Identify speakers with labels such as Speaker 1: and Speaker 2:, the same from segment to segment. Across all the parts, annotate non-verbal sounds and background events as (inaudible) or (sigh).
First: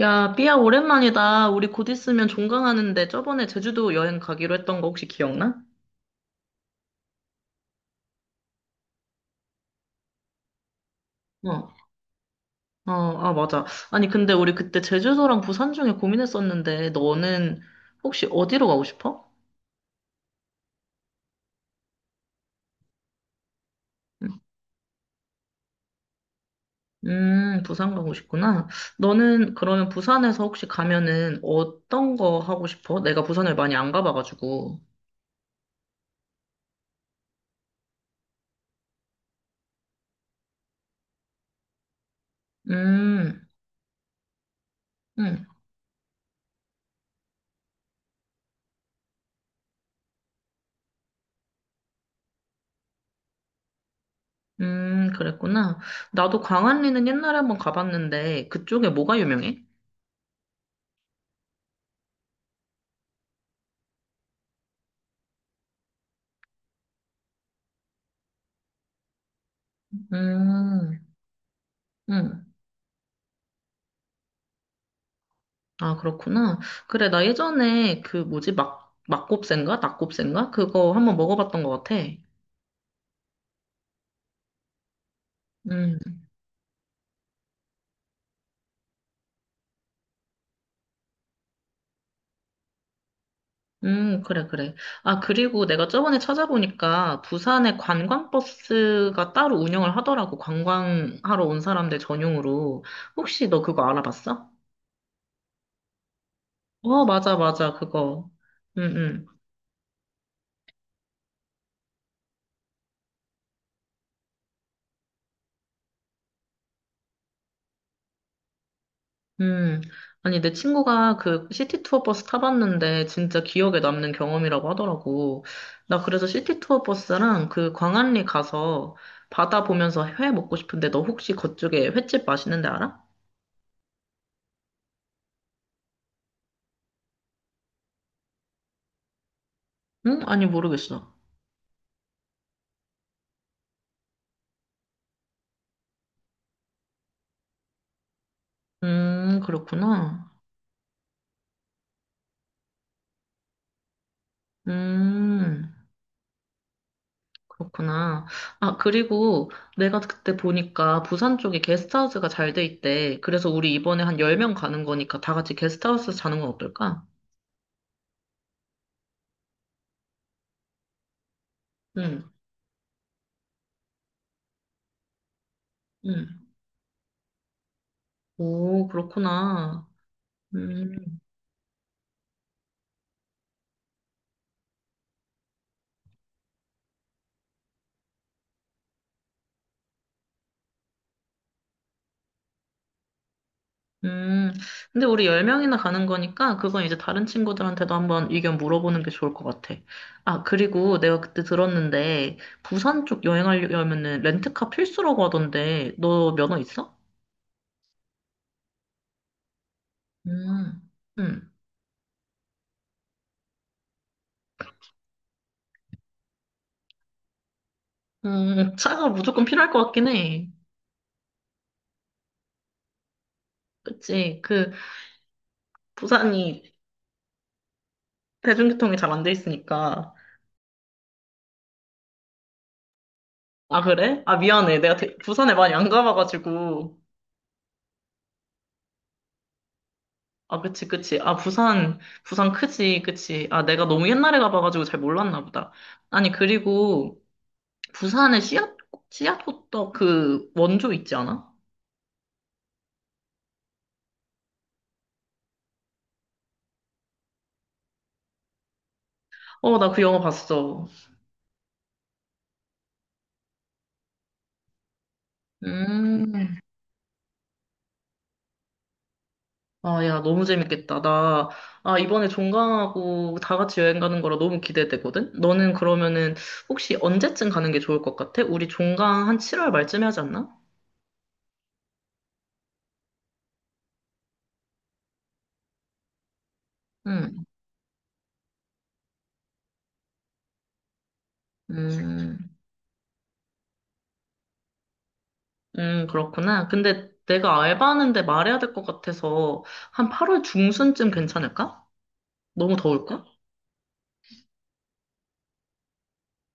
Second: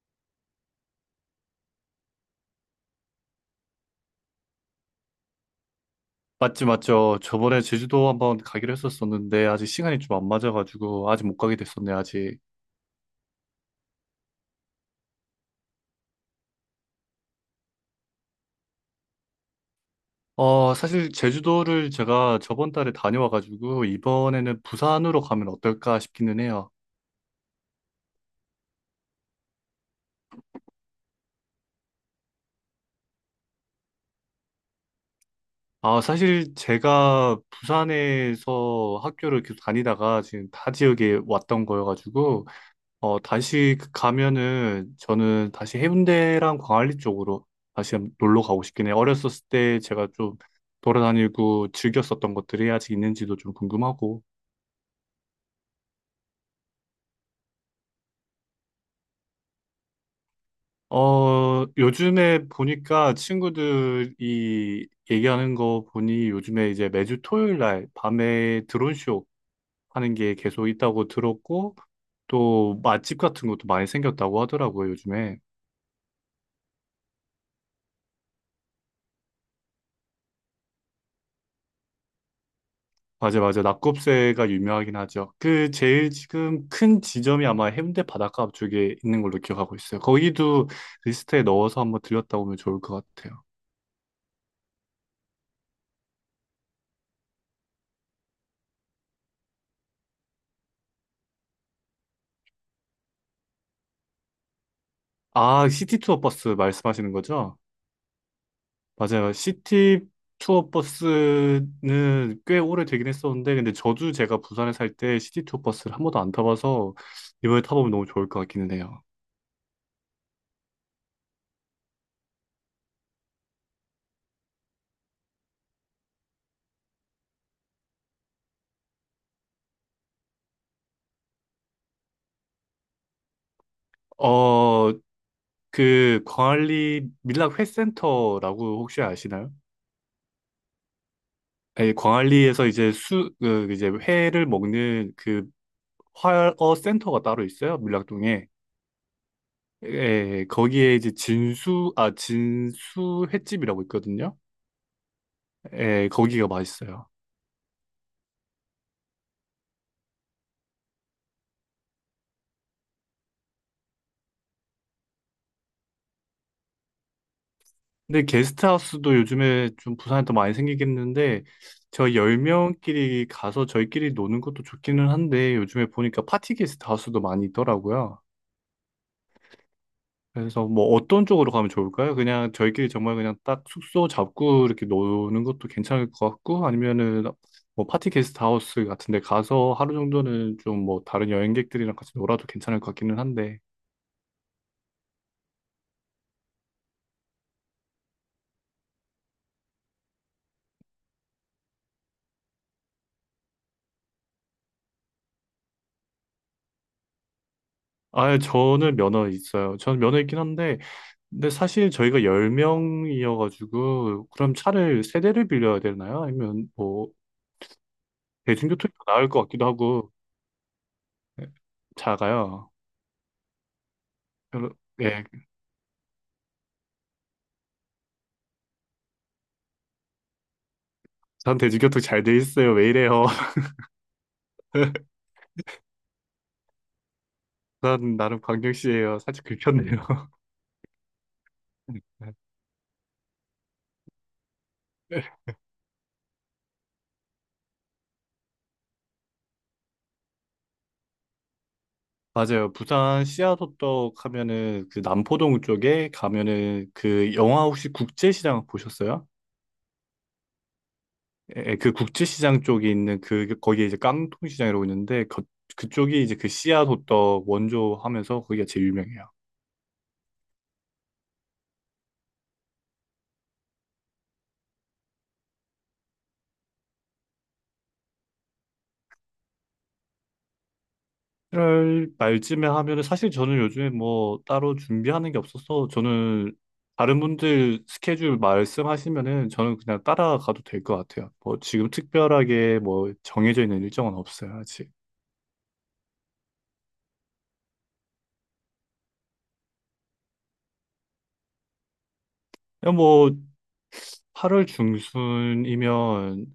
Speaker 1: 야, 삐야, 오랜만이다. 우리 곧 있으면 종강하는데 저번에 제주도 여행 가기로 했던 거 혹시 기억나?
Speaker 2: 맞지, 맞죠. 저번에 제주도 한번 가기로 했었었는데, 아직 시간이 좀 안 맞아가지고, 아직 못 가게
Speaker 1: 어,
Speaker 2: 됐었네, 아직.
Speaker 1: 어, 아, 맞아. 아니, 근데 우리 그때 제주도랑 부산 중에 고민했었는데 너는 혹시 어디로 가고 싶어?
Speaker 2: 사실 제주도를 제가 저번 달에 다녀와가지고,
Speaker 1: 음,
Speaker 2: 이번에는 부산으로 가면 어떨까 싶기는 해요.
Speaker 1: 부산 가고 싶구나. 너는 그러면 부산에서 혹시 가면은 어떤 거 하고 싶어? 내가 부산을 많이 안 가봐가지고.
Speaker 2: 아, 사실 제가 부산에서 학교를 계속 다니다가 지금 타 지역에 왔던 거여가지고,
Speaker 1: 음,
Speaker 2: 다시 가면은
Speaker 1: 음,
Speaker 2: 저는 다시 해운대랑 광안리 쪽으로 다시 한번 놀러 가고 싶긴 해요. 어렸었을 때 제가 좀 돌아다니고 즐겼었던 것들이 아직 있는지도 좀 궁금하고.
Speaker 1: 그랬구나. 나도 광안리는 옛날에 한번 가봤는데 그쪽에 뭐가 유명해?
Speaker 2: 요즘에 보니까 친구들이 얘기하는 거 보니 요즘에 이제 매주 토요일 날 밤에 드론쇼 하는 게 계속
Speaker 1: 음,
Speaker 2: 있다고 들었고,
Speaker 1: 음.
Speaker 2: 또 맛집 같은 것도 많이 생겼다고 하더라고요, 요즘에.
Speaker 1: 아, 그렇구나. 그래, 나 예전에 그 뭐지, 막, 막곱새인가? 낙곱새인가? 그거 한번 먹어봤던 것 같아.
Speaker 2: 맞아, 맞아. 낙곱새가 유명하긴 하죠. 그 제일
Speaker 1: 음,
Speaker 2: 지금 큰 지점이 아마 해운대 바닷가 앞쪽에 있는 걸로 기억하고 있어요. 거기도 리스트에 넣어서 한번 들렸다 오면 좋을 것 같아요.
Speaker 1: 그래, 그래. 아, 그리고 내가 저번에 찾아보니까 부산에 관광버스가 따로 운영을 하더라고. 관광하러 온 사람들 전용으로. 혹시 너 그거 알아봤어?
Speaker 2: 아, 시티 투어 버스
Speaker 1: 어,
Speaker 2: 말씀하시는
Speaker 1: 맞아,
Speaker 2: 거죠?
Speaker 1: 맞아, 그거. 응, 응.
Speaker 2: 맞아요. 시티 투어 버스는 꽤 오래 되긴 했었는데, 근데 저도 제가 부산에 살 때 시티 투어 버스를 한 번도 안 타봐서 이번에 타보면 너무 좋을 것 같기는 해요.
Speaker 1: 음, 아니, 내 친구가 그 시티 투어 버스 타봤는데 진짜 기억에 남는 경험이라고 하더라고. 나 그래서 시티 투어 버스랑 그 광안리 가서 바다 보면서 회 먹고 싶은데 너 혹시 그쪽에 횟집 맛있는 데 알아?
Speaker 2: 어, 그 광안리 밀락 회센터라고 혹시 아시나요?
Speaker 1: 응? 아니, 모르겠어.
Speaker 2: 아니, 광안리에서 이제 회를 먹는 그 활어 센터가 따로 있어요, 밀락동에.
Speaker 1: 그렇구나.
Speaker 2: 예, 거기에 이제 진수 횟집이라고 있거든요.
Speaker 1: 음,
Speaker 2: 예, 거기가 맛있어요.
Speaker 1: 그렇구나. 아, 그리고 내가 그때 보니까 부산 쪽에 게스트하우스가 잘 돼 있대. 그래서 우리 이번에 한 10명 가는 거니까 다 같이 게스트하우스 자는 건 어떨까?
Speaker 2: 근데 게스트하우스도 요즘에 좀 부산에 더 많이 생기긴 했는데, 저희
Speaker 1: 응,
Speaker 2: 10명끼리 가서 저희끼리 노는 것도 좋기는 한데, 요즘에 보니까
Speaker 1: 응.
Speaker 2: 파티 게스트하우스도 많이 있더라고요.
Speaker 1: 오, 그렇구나.
Speaker 2: 그래서 뭐
Speaker 1: 음,
Speaker 2: 어떤 쪽으로 가면 좋을까요? 그냥 저희끼리 정말 그냥 딱 숙소 잡고 이렇게 노는 것도 괜찮을 것 같고, 아니면은 뭐 파티 게스트 하우스 같은 데 가서 하루 정도는 좀 뭐 다른 여행객들이랑 같이 놀아도 괜찮을 것 같기는 한데.
Speaker 1: 음. 근데 우리 10명이나 가는 거니까 그건 이제 다른 친구들한테도 한번 의견 물어보는 게 좋을 것 같아. 아, 그리고 내가 그때 들었는데 부산 쪽 여행하려면은 렌트카 필수라고 하던데 너 면허 있어?
Speaker 2: 아, 저는 면허 있어요. 저는 면허 있긴 한데,
Speaker 1: 음,
Speaker 2: 근데
Speaker 1: 음,
Speaker 2: 사실 저희가 10명이어가지고 그럼 차를 세 대를 빌려야 되나요? 아니면 뭐 대중교통이
Speaker 1: 차가
Speaker 2: 더 나을 것
Speaker 1: 무조건
Speaker 2: 같기도
Speaker 1: 필요할 것 같긴
Speaker 2: 하고.
Speaker 1: 해.
Speaker 2: 네, 작아요.
Speaker 1: 그치. 그,
Speaker 2: 별로- 예,
Speaker 1: 부산이 대중교통이 잘 안 돼 있으니까.
Speaker 2: 전 대중교통 잘 돼 있어요. 왜 이래요?
Speaker 1: 아, 그래? 아, 미안해. 내가
Speaker 2: (laughs)
Speaker 1: 부산에 많이 안 가봐가지고.
Speaker 2: 부산 나름 광역시예요. 살짝 긁혔네요.
Speaker 1: 아, 그치, 그치. 아, 부산, 부산
Speaker 2: (laughs)
Speaker 1: 크지, 그치. 아, 내가 너무 옛날에 가봐가지고 잘 몰랐나 보다. 아니, 그리고 부산에 씨앗 호떡 그 원조 있지 않아?
Speaker 2: 맞아요. 부산 씨앗호떡 하면은 그 남포동 쪽에 가면은, 그 영화 혹시 국제시장 보셨어요?
Speaker 1: 어, 나 그 영화 봤어.
Speaker 2: 예, 그 국제시장 쪽에 있는 그 거기에 이제 깡통시장이라고 있는데, 그쪽이 이제 그
Speaker 1: 음,
Speaker 2: 씨앗호떡 원조 하면서 거기가 제일 유명해요.
Speaker 1: 아, 야, 너무 재밌겠다. 나, 아, 이번에 종강하고 다 같이 여행 가는 거라 너무 기대되거든? 너는 그러면은 혹시 언제쯤 가는 게 좋을 것 같아? 우리 종강 한 7월 말쯤에 하지 않나?
Speaker 2: 7월 말쯤에 하면은 사실 저는 요즘에 뭐 따로 준비하는 게 없어서, 저는 다른
Speaker 1: 응,
Speaker 2: 분들 스케줄 말씀하시면은 저는 그냥 따라가도 될 것 같아요. 뭐 지금
Speaker 1: 음,
Speaker 2: 특별하게 뭐 정해져 있는 일정은 없어요, 아직.
Speaker 1: 그렇구나. 근데 내가 알바하는데 말해야 될 것 같아서 한 8월 중순쯤 괜찮을까? 너무
Speaker 2: 그냥
Speaker 1: 더울까?
Speaker 2: 뭐 8월 중순이면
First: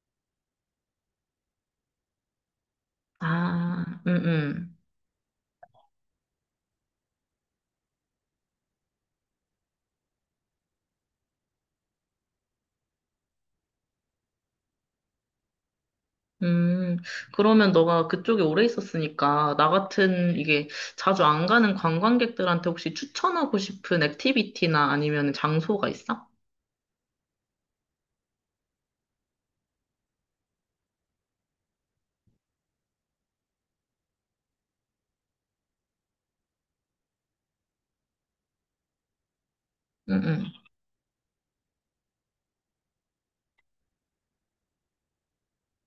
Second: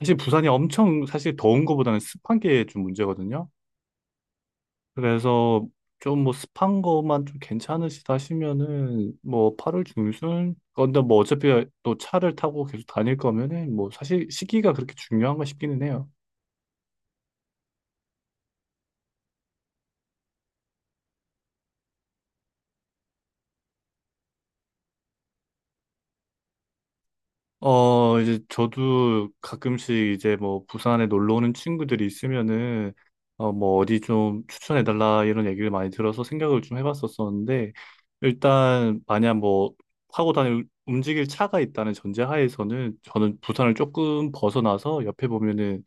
Speaker 2: 사실 부산이 엄청 사실 더운 것보다는 습한 게 좀 문제거든요.
Speaker 1: 아,
Speaker 2: 그래서 좀 뭐 습한 것만 좀 괜찮으시다 하시면은 뭐 8월 중순 건데, 뭐 어차피 또 차를 타고 계속 다닐 거면은 뭐 사실 시기가 그렇게 중요한가 싶기는 해요.
Speaker 1: 음, 그러면 너가 그쪽에 오래 있었으니까 나 같은 이게 자주 안 가는 관광객들한테 혹시 추천하고 싶은 액티비티나 아니면 장소가 있어?
Speaker 2: 이제 저도 가끔씩 이제 뭐 부산에 놀러 오는 친구들이 있으면은 뭐 어디 좀 추천해 달라 이런 얘기를 많이 들어서 생각을 좀 해봤었었는데, 일단 만약 뭐 타고
Speaker 1: 응,
Speaker 2: 다닐 움직일 차가 있다는 전제하에서는 저는 부산을 조금 벗어나서 옆에 보면은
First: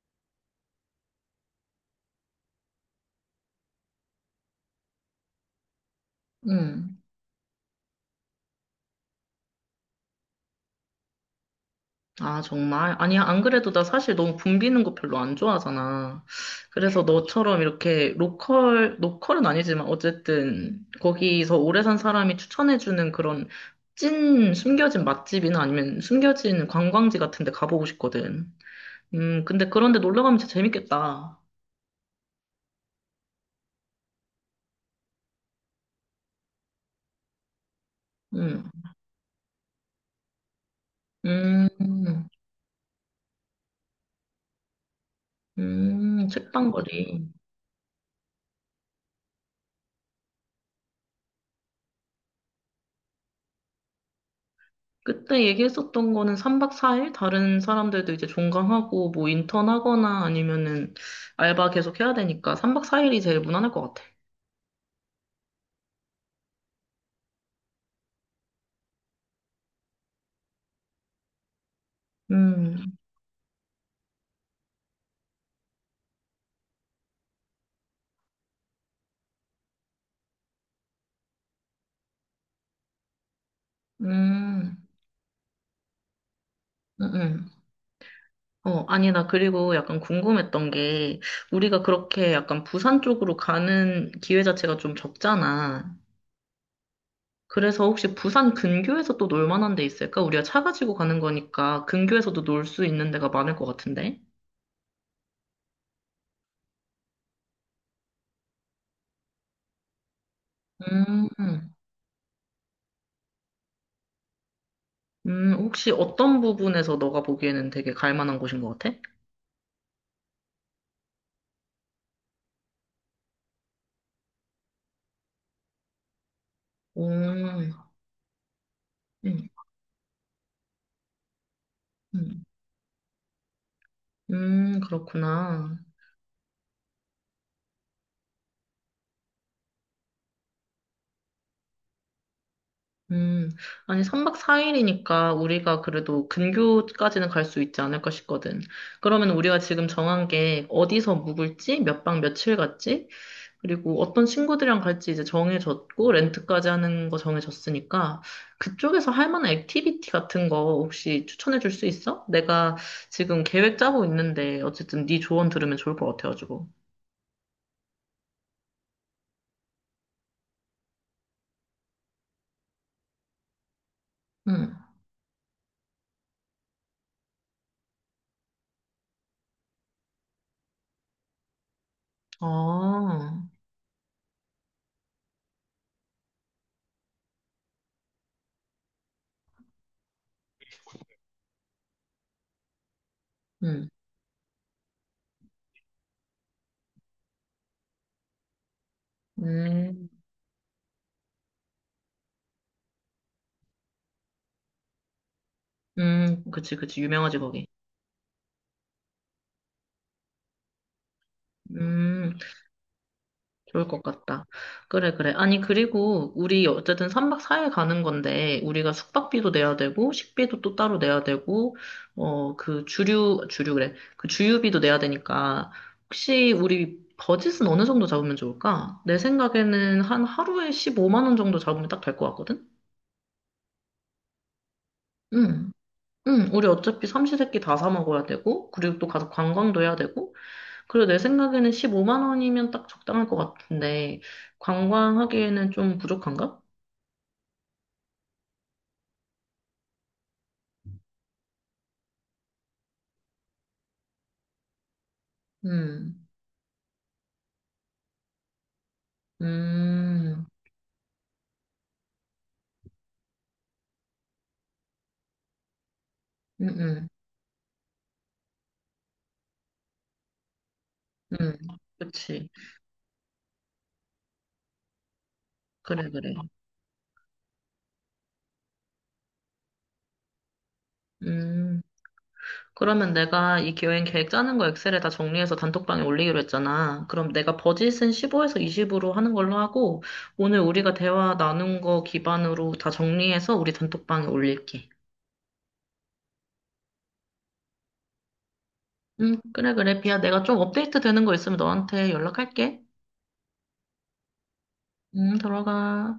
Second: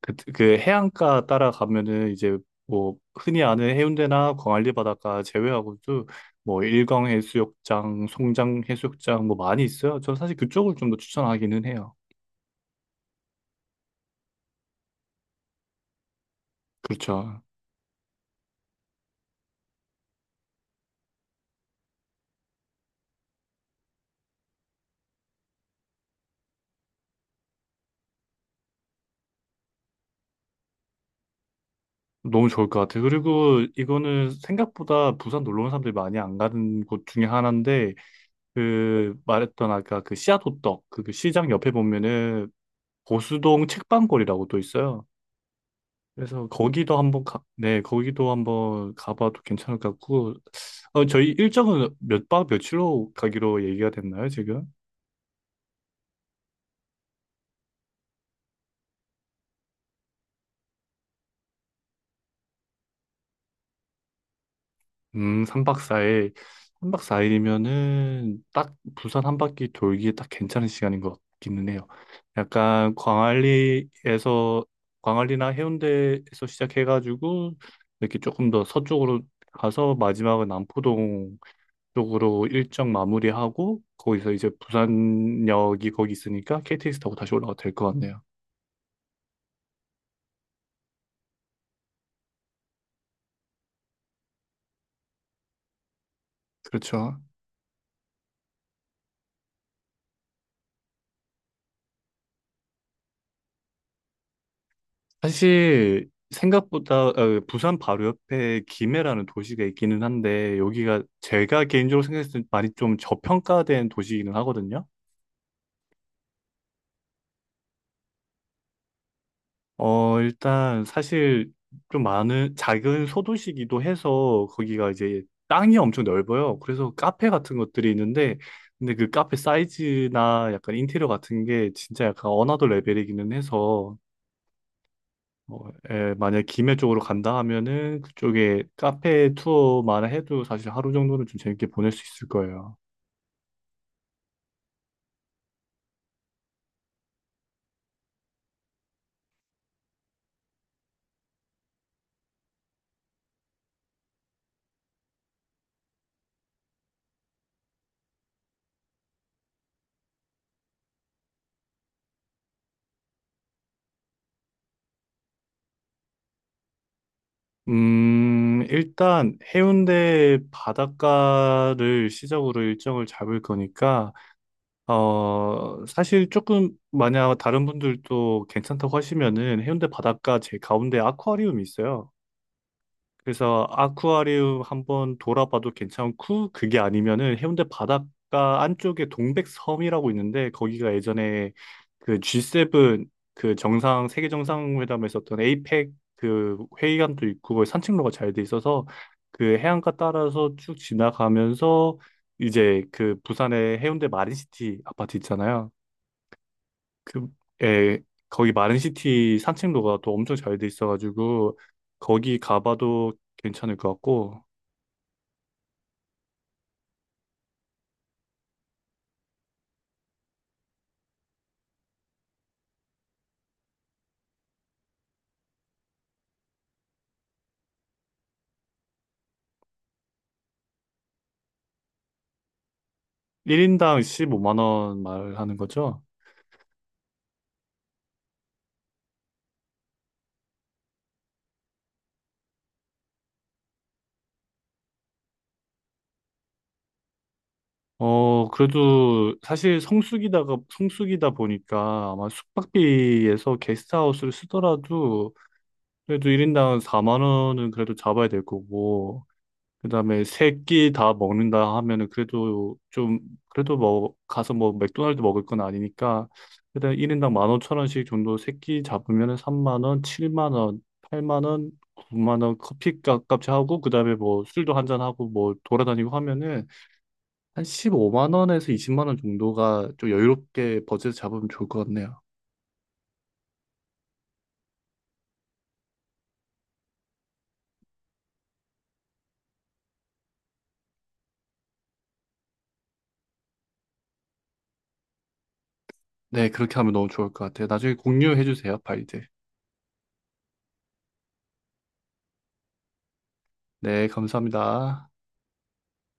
Speaker 2: 그 해안가 따라가면은, 이제 뭐 흔히 아는 해운대나 광안리 바닷가 제외하고도 뭐
Speaker 1: 응,
Speaker 2: 일광 해수욕장, 송장 해수욕장 뭐 많이 있어요. 저 사실 그쪽을 좀 더 추천하기는 해요.
Speaker 1: 아, 정말? 아니, 안 그래도 나 사실 너무 붐비는 거 별로 안 좋아하잖아. 그래서
Speaker 2: 그렇죠.
Speaker 1: 너처럼 이렇게 로컬, 로컬은 아니지만 어쨌든 거기서 오래 산 사람이 추천해주는 그런 찐 숨겨진 맛집이나 아니면 숨겨진 관광지 같은 데 가보고 싶거든. 근데 그런데 놀러 가면 진짜 재밌겠다.
Speaker 2: 너무 좋을 것 같아요. 그리고 이거는 생각보다 부산 놀러 온 사람들이 많이 안 가는 곳 중에 하나인데,
Speaker 1: 음,
Speaker 2: 그 말했던 아까 그 씨앗호떡 그 시장
Speaker 1: 음,
Speaker 2: 옆에
Speaker 1: 음,
Speaker 2: 보면은 보수동 책방골이라고 또 있어요. 그래서
Speaker 1: 책방거리.
Speaker 2: 네, 거기도 한번 가봐도 괜찮을 것 같고, 저희 일정은 몇 박 며칠로 가기로 얘기가 됐나요, 지금?
Speaker 1: 그때 얘기했었던 거는 3박 4일? 다른 사람들도 이제 종강하고 뭐 인턴하거나 아니면은 알바 계속 해야 되니까 3박 4일이 제일 무난할 것 같아.
Speaker 2: 3박 4일. 3박 4일이면은 딱 부산 한 바퀴 돌기에 딱 괜찮은 시간인 것 같기는 해요. 약간
Speaker 1: 음,
Speaker 2: 광안리나 해운대에서 시작해가지고, 이렇게 조금 더 서쪽으로 가서 마지막은 남포동 쪽으로 일정 마무리하고, 거기서 이제
Speaker 1: 음,
Speaker 2: 부산역이 거기 있으니까 KTX
Speaker 1: 음,
Speaker 2: 타고 다시
Speaker 1: 음.
Speaker 2: 올라가도 될 것 같네요.
Speaker 1: 어, 아니, 나 그리고 약간 궁금했던 게, 우리가 그렇게 약간 부산 쪽으로 가는 기회 자체가 좀 적잖아.
Speaker 2: 그렇죠.
Speaker 1: 그래서 혹시 부산 근교에서 또 놀 만한 데 있을까? 우리가 차 가지고 가는 거니까 근교에서도 놀 수 있는 데가 많을 것 같은데?
Speaker 2: 사실 생각보다 부산 바로 옆에 김해라는 도시가 있기는 한데, 여기가
Speaker 1: 음,
Speaker 2: 제가 개인적으로 생각했을 때 많이 좀 저평가된 도시이기는 하거든요.
Speaker 1: 혹시 어떤 부분에서 너가 보기에는 되게 갈 만한 곳인 것 같아?
Speaker 2: 일단 사실 좀 많은 작은 소도시기도 해서, 거기가 이제 땅이 엄청 넓어요. 그래서
Speaker 1: 오,
Speaker 2: 카페 같은 것들이 있는데, 근데 그 카페
Speaker 1: 음,
Speaker 2: 사이즈나 약간 인테리어 같은 게 진짜 약간
Speaker 1: 음,
Speaker 2: 어나더 레벨이기는 해서,
Speaker 1: 그렇구나.
Speaker 2: 만약 김해 쪽으로 간다 하면은 그쪽에 카페 투어만 해도 사실 하루 정도는 좀 재밌게 보낼 수 있을 거예요.
Speaker 1: 음, 아니, 3박 4일이니까 우리가 그래도 근교까지는 갈 수 있지 않을까 싶거든. 그러면 우리가 지금 정한 게 어디서 묵을지, 몇 박 며칠 갔지, 그리고 어떤 친구들이랑 갈지 이제 정해졌고, 렌트까지 하는 거 정해졌으니까, 그쪽에서 할 만한 액티비티 같은 거 혹시 추천해 줄 수 있어? 내가 지금 계획 짜고 있는데, 어쨌든 네 조언 들으면 좋을 것 같아가지고.
Speaker 2: 일단 해운대 바닷가를 시작으로 일정을 잡을 거니까,
Speaker 1: 응.
Speaker 2: 사실 조금 만약 다른 분들도 괜찮다고 하시면은 해운대 바닷가 제 가운데 아쿠아리움이 있어요.
Speaker 1: 아,
Speaker 2: 그래서 아쿠아리움 한번 돌아봐도 괜찮고, 그게 아니면은 해운대 바닷가 안쪽에 동백섬이라고 있는데 거기가 예전에 그 G7 그
Speaker 1: 응.
Speaker 2: 정상 세계 정상회담에 있었던 에이펙 그 회의관도 있고, 거기 산책로가 잘 돼 있어서 그 해안가
Speaker 1: 음,
Speaker 2: 따라서 쭉 지나가면서 이제 그 부산의 해운대 마린시티 아파트 있잖아요.
Speaker 1: 그치, 그치.
Speaker 2: 그,
Speaker 1: 유명하지, 거기.
Speaker 2: 에, 거기 마린시티 산책로가 또 엄청 잘 돼 있어가지고,
Speaker 1: 음.
Speaker 2: 거기 가봐도 괜찮을
Speaker 1: 좋을
Speaker 2: 것
Speaker 1: 것
Speaker 2: 같고,
Speaker 1: 같다. 그래, 그래. 아니, 그리고 우리 어쨌든 3박 4일 가는 건데, 우리가 숙박비도 내야 되고, 식비도 또 따로 내야 되고, 어, 그 주류, 주류 그래. 그 주유비도 내야 되니까, 혹시 우리 버짓은 어느 정도 잡으면 좋을까? 내 생각에는 한 하루에 15만 원 정도 잡으면 딱 될 것 같거든?
Speaker 2: 1인당 15만 원 말하는
Speaker 1: 응.
Speaker 2: 거죠?
Speaker 1: 응, 우리 어차피 삼시세끼 다 사 먹어야 되고, 그리고 또 가서 관광도 해야 되고, 그리고 내 생각에는 15만 원이면 딱 적당할 것 같은데, 관광하기에는 좀 부족한가?
Speaker 2: 그래도 사실 성수기다 보니까 아마 숙박비에서 게스트하우스를 쓰더라도,
Speaker 1: 음,
Speaker 2: 그래도 1인당 4만 원은 그래도 잡아야 될 거고, 그다음에
Speaker 1: 음,
Speaker 2: 세 끼 다 먹는다 하면은 그래도 좀, 그래도 뭐 가서 뭐 맥도날드 먹을 건 아니니까
Speaker 1: 음,
Speaker 2: 일단
Speaker 1: 음,
Speaker 2: 1인당 15,000원씩 정도 세 끼 잡으면은 3만 원, 7만 원, 8만
Speaker 1: 음.
Speaker 2: 원, 9만
Speaker 1: 그치.
Speaker 2: 원 커피값까지 하고, 그다음에 뭐 술도 한잔 하고 뭐
Speaker 1: 그래,
Speaker 2: 돌아다니고
Speaker 1: 그래.
Speaker 2: 하면은 한 15만 원에서 20만 원 정도가 좀 여유롭게 버젯 잡으면 좋을
Speaker 1: 음.
Speaker 2: 것 같네요.
Speaker 1: 그러면 내가 이 여행 계획 짜는 거 엑셀에 다 정리해서 단톡방에 올리기로 했잖아. 그럼 내가 버짓은 15에서 20으로 하는 걸로 하고, 오늘 우리가 대화 나눈 거 기반으로 다 정리해서 우리 단톡방에 올릴게.
Speaker 2: 네, 그렇게 하면 너무 좋을 것 같아요. 나중에 공유해 주세요, 파일들.
Speaker 1: 그래, 그래. 비야, 내가 좀 업데이트 되는 거 있으면 너한테 연락할게.
Speaker 2: 네, 감사합니다.
Speaker 1: 들어가.